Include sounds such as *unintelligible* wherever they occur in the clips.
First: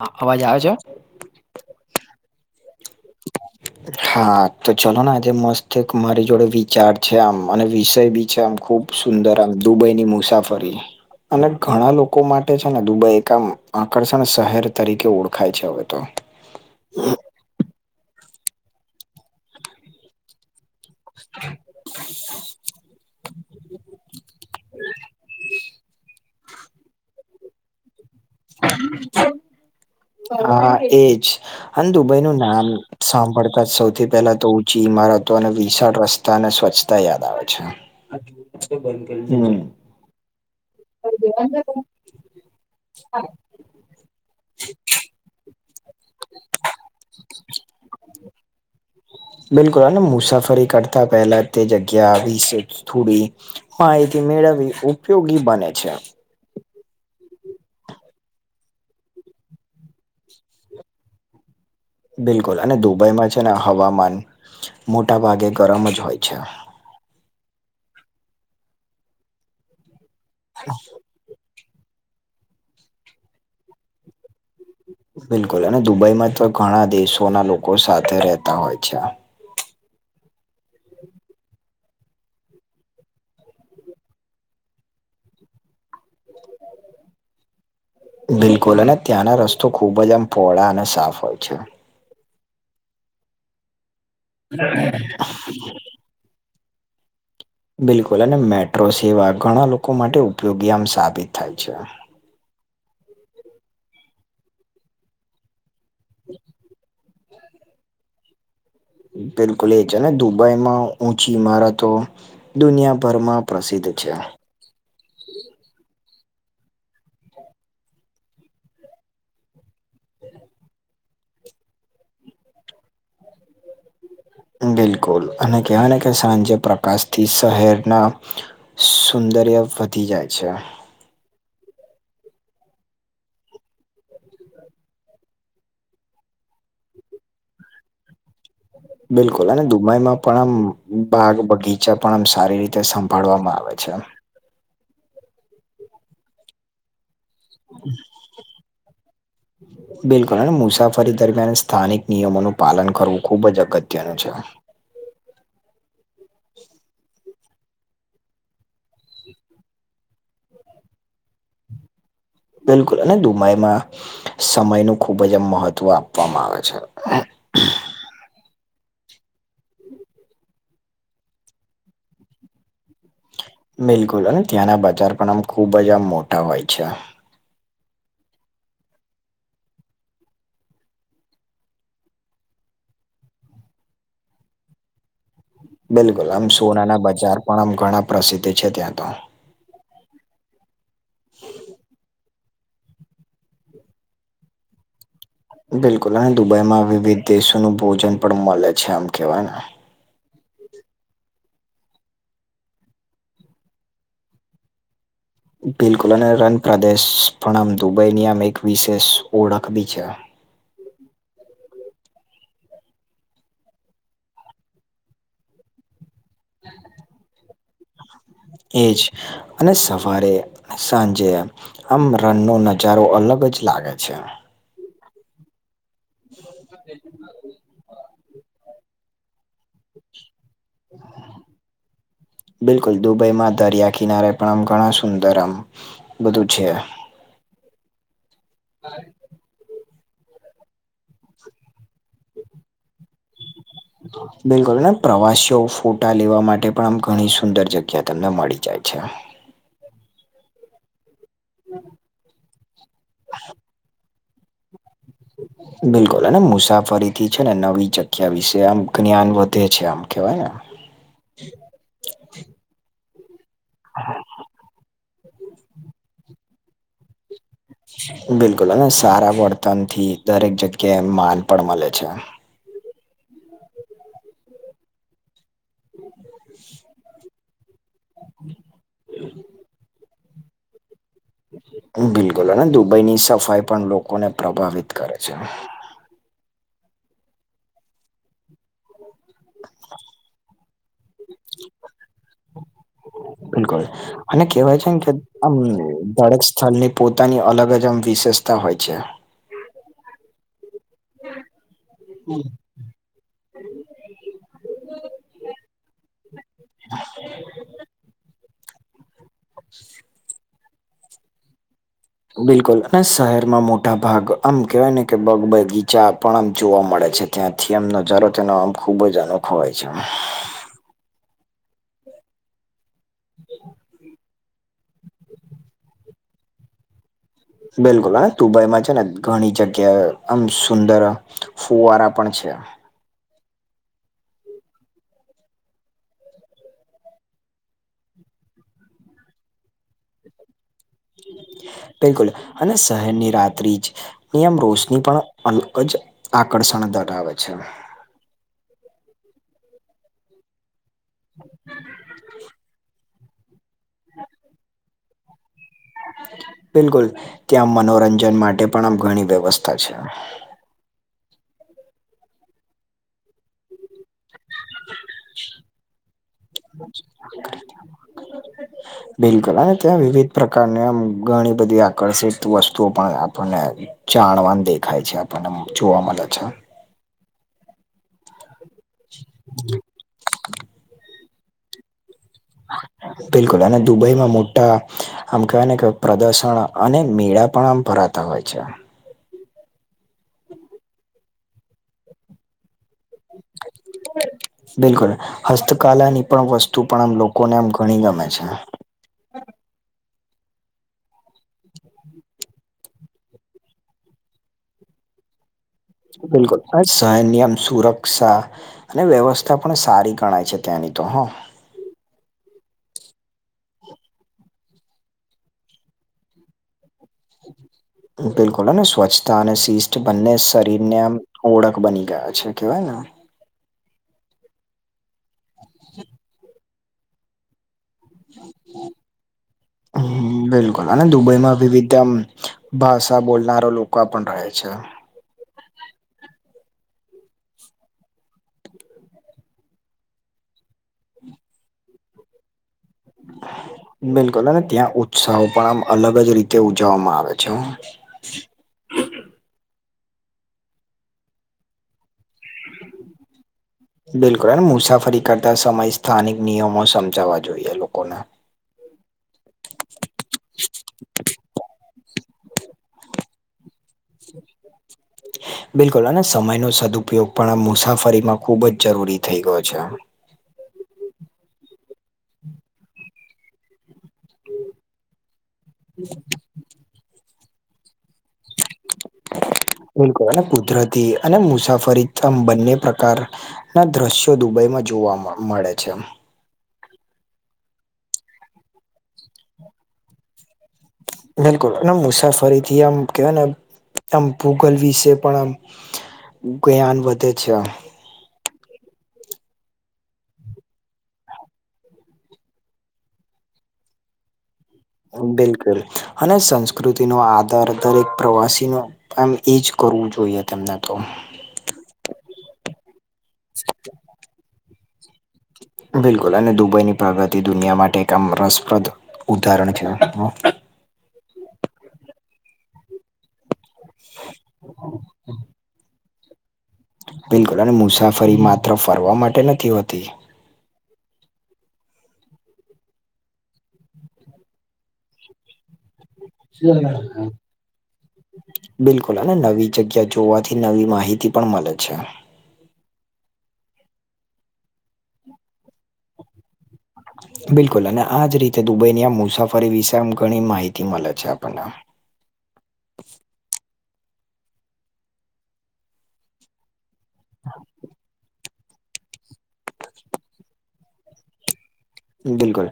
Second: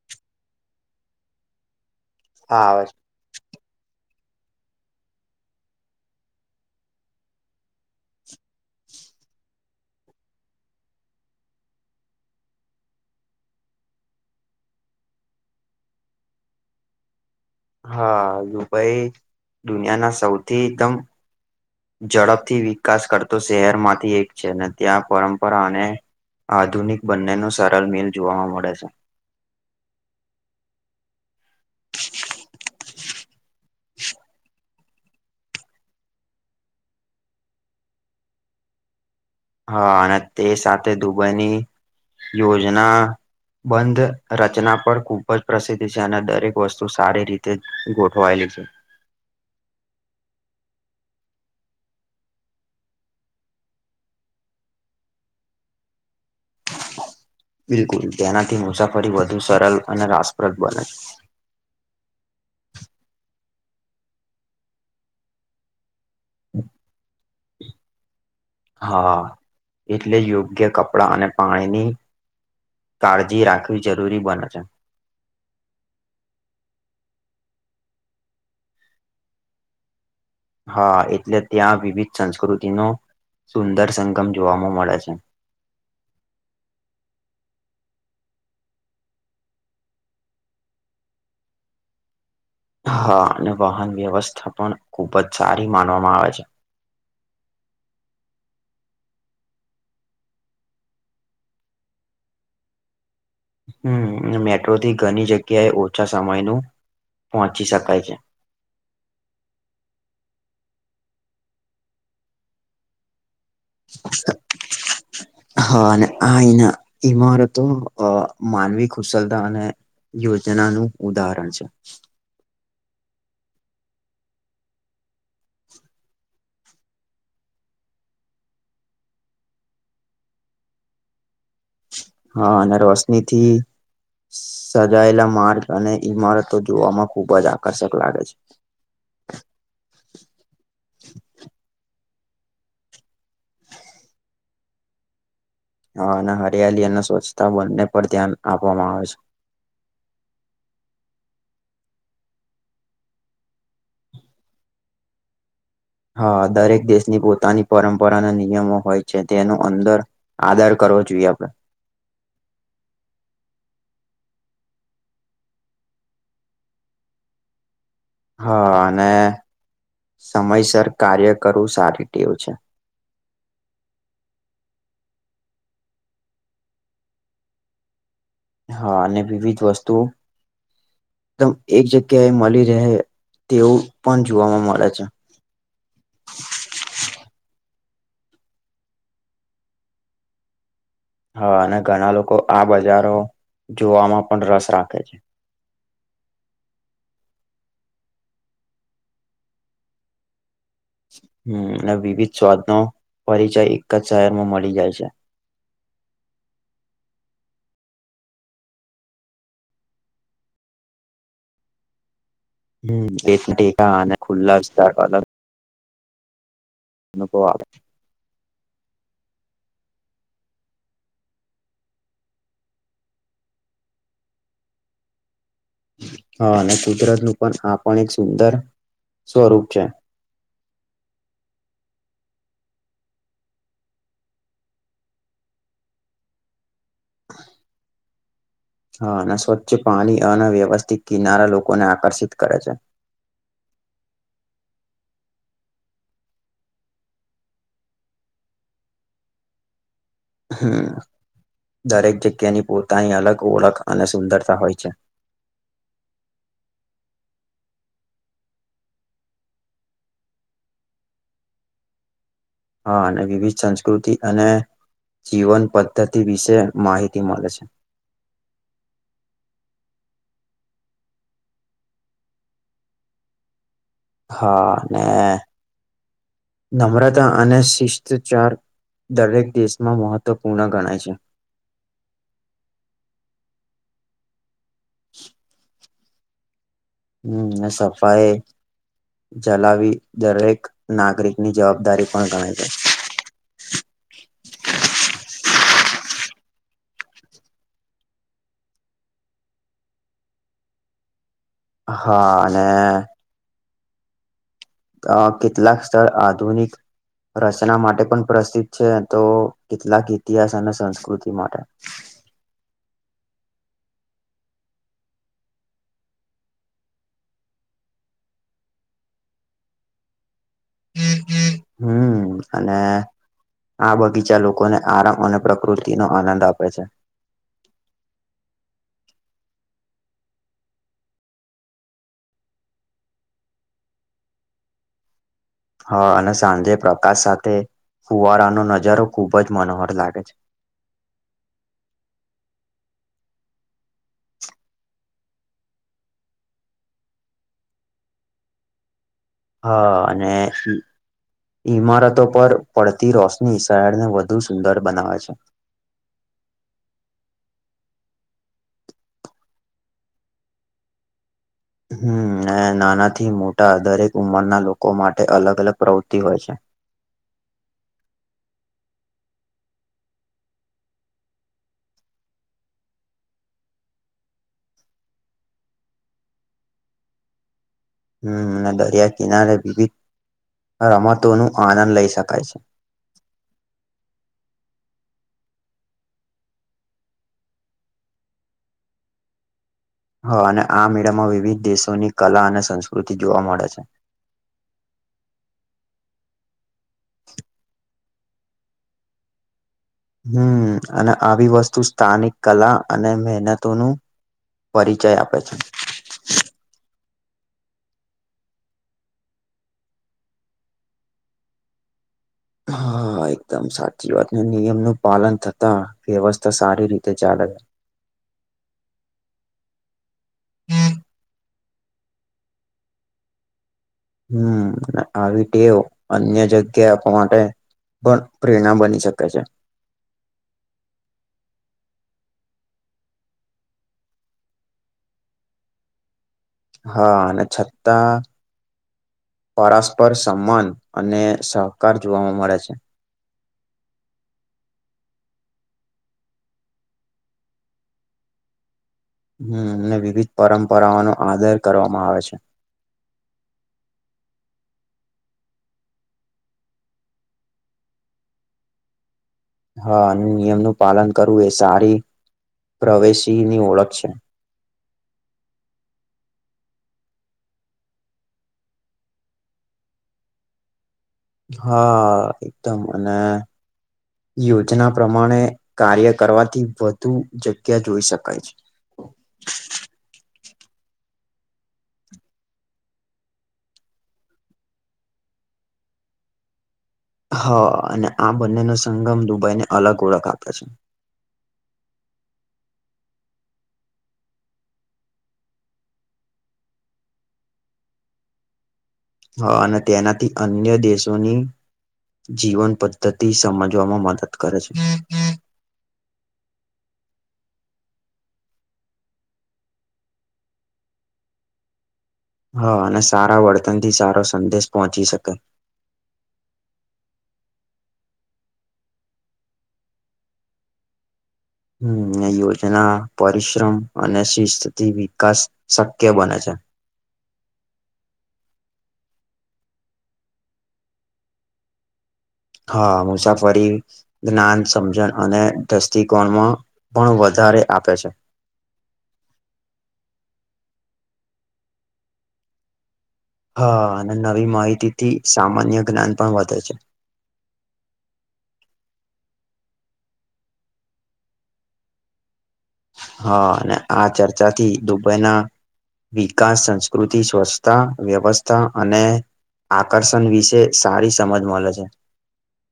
હા, અવાજ આવે છે? હા. હ *unintelligible* હા, તો ચલોને આજે મસ્ત એક મારી જોડે વિચાર છે. આમ અને વિષય પણ છે આમ ખુબ, સુંદર દુબઈની મુસાફરી અને ઘણા લોકો માટે છે ને દુબઈ એક આમ આકર્ષણ શહેર તરીકે ઓળખાય છે. હવે, તો હ. હા, દુબઈ દુનિયાના સૌથી એકદમ, *inaudible* ઝડપથી વિકાસ કરતો શહેરમાંથી એક છે ને ત્યાં પરંપરા અને, આધુનિક બંનેનું સરળ મિલ જોવા મળે છે. હા, એજ. અને દુબઈનું નામ સાંભળતા જ સૌથી પહેલા તો ઊંચી ઈમારતો અને વિશાળ રસ્તા-, ને સ્વચ્છતા યાદ આવે છે. હા, અને તે સાથે દુબઈની યોજના, બંધ રચના પર કૂ, ખ જ પ્રસિદ્ધ છે અને દરેક વસ્તુ સારી રીતે ગોઠવાયેલી છે. બિલકુલ. હા મુસાફરી કરતા પહેલા તે જગ્યા આવી છે. થોડી હા, એથી મેળવવી ઉપયોગી બને છે. બિલકુલ. તેનાથી મુસાફરી વધુ સરળ અને રસપ્રદ બને છે. બિલકુલ. અને દુબઈમાં છે ને હવામાન મોટા ભાગે ગરમ જ હોય છે. હા, એટલે યોગ્ય કપડાં અને-, પાણીની કાળજી રાખવી જરૂરી બને છે. બિલકુલ. અને દુબઈમાં તો ઘણા દેશોના લોકો સાથે રહેતા હોય છે. હા, એટલે ત્યાં વિવિધ સંસ્કૃતિનો સુંદર સંગમ જોવાવામાં મળે છે. બિલકુલ. અને ત્યાંના રસ્તો ખુબ જ આમ પહોળા અને સાફ હોય છે. હા અને વાહન વ્યવસ્થા પણ ખુબ જ સારી માનવામાં આવે છે. બિલકુલ અને મેટ્રો સેવા ઘણા લોકો માટે ઉપયોગી આમ સાબિત થાય છે. હમ મેટ્રોથી ઘણી જગ્યાએ ઓછા સમયનું પહોંચી શકાય છે. બિલકુલ એ છે ને દુબઈમાં ઊંચી ઈમારતો દુનિયાભરમાં, પ્રસિદ્ધ છે. *inaudible* હા અને આના ઈમારતો માનવી કુશલતા અને, યોજના નું ઉદાહરણ છે. બિલકુલ અને કહેવાય ને કે સાંજે પ્રકાશ થી શહેરના, સુંદર્ય વધી જાય છે. હા અને રોશની થી સજાયેલા માર્ગ અને ઈમારતો જોવામાં ખુબ જ આકર્ષક લાગે છે. બિલકુલ અને દુબઈમાં પણ આમ બાગ બગીચા પણ આમ સારી રીતે સંભાળવામાં આવે છે. હા અને હરિયાલી અને સ્વચ્છતા બંને પર ધ્યાન આપવામાં આવે છે. જ બિલકુલ અને મુસાફરી દરમિયાન સ્થાનિક નિયમોનું પાલન કરવું ખુબ જ અગત્યનું છે. હા દરેક દેશની પોતાની પરંપરાના નિયમો હોય છે. તેનું અંદર આધાર કરવો જોઈએ આપડે બિલકુલ અને દુબઈમાં સમય ન ખુબ જ આમ મહત્વ આપવામાં આવે છે. હા અને સમયસર કાર્ય કરવું સારી ટેવું છે. બિલકુલ અને ત્યાંના બજાર પણ આમ ખૂબ જ આમ મોટા હોય છે. હા અને વિવિધ વસ્તુઓ એકદમ એક જગ્યાએ મળી રહે તેવું પણ જોવાવામાં મળે છે. બિલકુલ આમ સોનાના બજાર પણ આમ ઘણા પ્રસિદ્ધ છે. ત્યાં તો હા અને ઘણા લોકો આ બજારો જોવામાં પણ રસ રાખે છે. બિલકુલ અને દુબઈમાં વિવિધ દેશોનું ભોજન પણ મળે છે. આમ કેવાય ને હમ્મ અને વિવિધ સ્વાદનો પરિચય એક જ શહેરમાં મળી જાય છે. બિલકુલ અને રનપ્રદેશ પણણમ દુબઈની આમ એક વિશેષ ઓળખ બી છે. હ એ ટેકા અને ખુલ્લા સ્થળ અલગ એ કોવા આવે એજ અને સવારે સાંજે આમ રનનો નજારો અલગ જ લાગે છે. હા અને કુદરત નું પણ આ પણ એક સુંદર સ્વરૂપ છે. હ બિલકુલ દુબઈમાં દરિયા કિનારે પણ આમ ઘણા સુંદર આમ બધું છે. હ, હા અને સ્વચ્છ પાણી અને વ્યવસ્થિત કિનારા લોકોને આકર્ષિત કરે છે. બિલકુલ પ્રવાસીઓ ફોટા લેવા માટે પણ આમ ઘણી સુંદર જગ્યા તમને મળી જાય છે. હમ્મ દરેક જગ્યાની પોતાની અલગ ઓળખ અને સુંદરતા હોય છે. *inaudible* બિલકુલ અને મુસાફરીથી છે ને નવી જગ્યા વિશે આમ જ્ઞાન વધે છે. આમ કવાય ને હા અને વિવિધ સંસ્કૃતિ અને જીવન પદ્ધતિ વિશે માહિતી મળે છે. બિલકુલ અને સારા વર્તનથી દરેક જગ્યાએ માન પણ મળે છે. હા ને નમ્રતા અને શિસ્તચાર દરેક દેશમાં મહત્વપૂર્ણ ગણાય છે. બિલકુલ અને દુબઈની સફાઈ પણ લોકોને પ્રભાવિત કરે છે. હમ્મ ને સફાાઈ ચલાવી દરેક નાગરિક ની જવાબદારી પણ ગણે છે. ઉન કર અને કેહેવાય છેમ કે આમ દરેક સ્થળની પોતાની અલગ જ આમ વિશેષતા હોય છે. હા અને અ કેટલાક સ્થળ આધુનિક રચના માટે પણ પ્રસિ્ધ છે તો કેટલાક ઇતિહાસ અને સંસ્કૃતિ માટે બિલકુલ અને શહેરમાં મોટા ભાગ આમ કેહેવાય ને કે બગ બગીચા પણ આમ જોવા મળે છે ત્યાંથી એમનો જરો તેનો આમ ખૂબ જ અનોખો હોય છે. હમ અને આ બગીચા લોકોને આરામ અને પ્રકૃતિ નો આનંદ આપે છે. બિલકુલ અને દુબઈમાં છે ને ઘણી જગ્યા આમ સુંદર ફુવારા પણ છે. હા અને સાંજે પ્રકાશ સાથે ફુવારાનો નજારો ખુબ જ મનોહર લાગે છે. બિલકુલ, અને શહેરની રાત્રિ જ નિયમ રોષની પણ અલગ જ આકર્ષણ ધરાવે છે. હા અને ઈમારતો પર પડ થી રોશની શળ ને વધુ સુંદર બનાવે છે. બિલકુલ ત્યાં મનોરંજન માટે પણ આમ ઘણી વ્યવસ્થા છે. હમ નાનાથી મોટા દરેક ઉંમરના લોકો માટે અલગ અલગ પ્રવૃત્તિ હોય છે. *inaudible* બિલકુલ અને ત્યાં વિવિધ પ્રકારની ઘણી બધી આકર્ષિત વસ્તુઓ પણ આપણને જાણવાન દેખાય છે આપણને જોવા મળે છે. હમ દરિયા કિનારે વિવિધ, રમતો નું આનંદ લઇ શકાય છે. બિલકુલ અને દુબઈમાં મોટા આમ કહેવાય ને પ્રદર્શન અને મેળા પણ આમ ભરાતા હોય છે. હ અને આ મેળામાં વિવિધ દેશોની કલા અને સંસ્કૃતિ જોવા મળે છે. બિલકુલ, હસ્તકલાની પણ વસ્તુ પણ આમ લોકોને આમ ઘણી ગમે છે. હમ અને આવી વસ્તુ સ્થાનિક કલા અને મહેનતોનું. પરિચય આપે છે. બિલકુલ હ સનયમ સુરક્ષા. અને વ્યવસ્થા પણ સારી ગણાય છે ત્યાંની તો હં. હા એકદમ સાચી વાત, નિયમ નું પાલન થતા વ્યવસ્થા સારી રીતે તે ચાર હજાર બિલકુલ સ્વચ્છતા અને શિસ્ત બંને શરીરને આમ ઓળખ બની ગયા છે કેવાય ને. હમ આવી ટેવ અન્ય જગ્યા આપવા માટે. પણ પ્રેરણા બની શકે છે. હ બિલકુલ અને દુબઈમાં વિવિધ ભાષા બોલનારો લોકો પણ રહે છે. હા અને છતાં પરસ્પર સમાન અને સહકાર જોવાવા મળે છે. હ *inaudible* બિલકુલ અને ત્યાં ઉત્સાહો પણ આમ અલગ જ રીતે ઉજવવામાં આવે છે. હમ ને વિવિધ પરંપરાઓ ન આદર કરવામાં આવે છે. *inaudible* બિલકુલ અને મુસાફરી કરતા સમય સ્થાનિક નિયમો સમજાવવા જોઈએ લોકોને. હા અને નિયમ નું પાલન કરવું એ સારી પ્રવેશી ની ઓળખ છે. બિલકુલ અને સમય ન સદુપયોગ પણ આ મુસાફરીમાં ખુબ જ જરૂરી થઇ ગયો છે. હા એકદમ અને યોજના પ્રમાણે કાર્ય કરવાથી વધ તું જગ્યા જોઈ શકાય છે. બિલકુલ અને કુદરતી અને મુસાફરી આમ બંને પ્રકાર. ના દ્રશ્યો દુબઈમાં જોવા મળે છે હા અને આ બંને ન સંગમ દુબઈ ને, અલગ ઓળખ આપે છે. બિલકુલ એ મુસાફરી થી આમ કવાય ને, આમ ભૂગલ વિશે પણ આમ જ્ઞાન વધે છે. હા, અને તેનાથી અન્ય દેશોની જીવન પદ્ધતિ સમજવામાં મદદ કરે છે. બિલકુલ અને સંસ્કૃતિનો આધાર દરેક પ્રવાસીનો પણ એમ એજ કરવું જોઈએ તેમને તો, હા અને સારા વર્તનથી સારો સંદેશ પહોંચી શકે. બિલકુલ અને દુબઈની પ્રગતિ દુનિયા માટે એક આમ રસપ્રદ ઉદાહરણ છે. હા યોજના પરિશ્રમ અને શિસ્તથી વિકાસ શક્ય બને છે. હા બિલકુલ અને મુસાફરી માત્ર ફરવા માટે નથી હોતી, હા મુસાફરી જ્ઞાન સમજણ અને દ્રષ્ટિકોણમાં પણ વધારે આપે છે. હા બિલકુલ અને નવી જગ્યા જોવાથી નવી માહિતી પણ મળે છે. હા અને નવી માહિતીથી સામાન્ય જ્ઞાન પણ વધે છે. બિલકુલ અને આજ રીતે દુબઈની આ મુસાફરી વિશે આમ ઘણી માહિતી મળે છે આપણને હા અને આ ચર્ચાથી દુબઈના વિકાસ સ કૃતિ સ્વચસ્થતા વ્યવસ્થ અને આકર્ષણ વિશે સારી સમજ મળે છે. બિલકુલ,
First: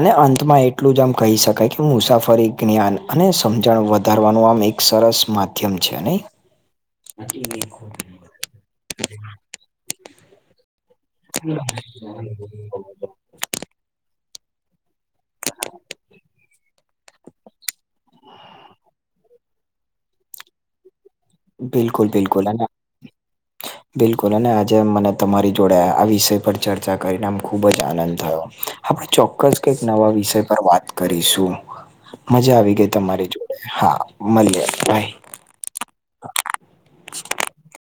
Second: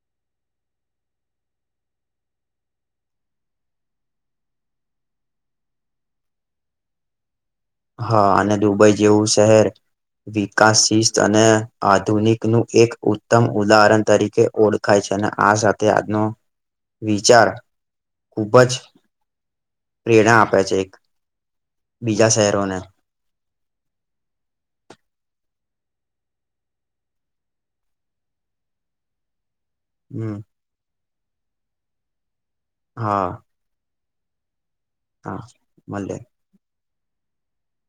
અને અંતમાં એટલું જ આમ કહી શકાય કે મુસાફરી જ્ઞાન અને સમજણ વધારવાનું આમ એક સરસ માધ્યમ છે. અને હા અને દુબઈ જેવું શહેર વિકાસશીસ્ અને આધુનિકનું એક ઉત્તમ ઉદાહરણ તરીકે ઓળખાય છે, અને આ સાથે આજનો વિચાર ખૂબ જ પ્રેરણા આપે છે એક બિલકુલ બીજા બિલકુલ અને શહેરોને બિલકુલ અને આજે મને તમારી જોડે આ વિષય પર ચર્ચા કરીને આમ ખુબ જ આનંદ થયો. આપણે ચોક્કસ કઈક નવા વિષય હમ પર વાત કરીશું મજા આવી ગઈ તમારી હા જોડે, હા મળીયે બાય. હા મલે. - *inaudible*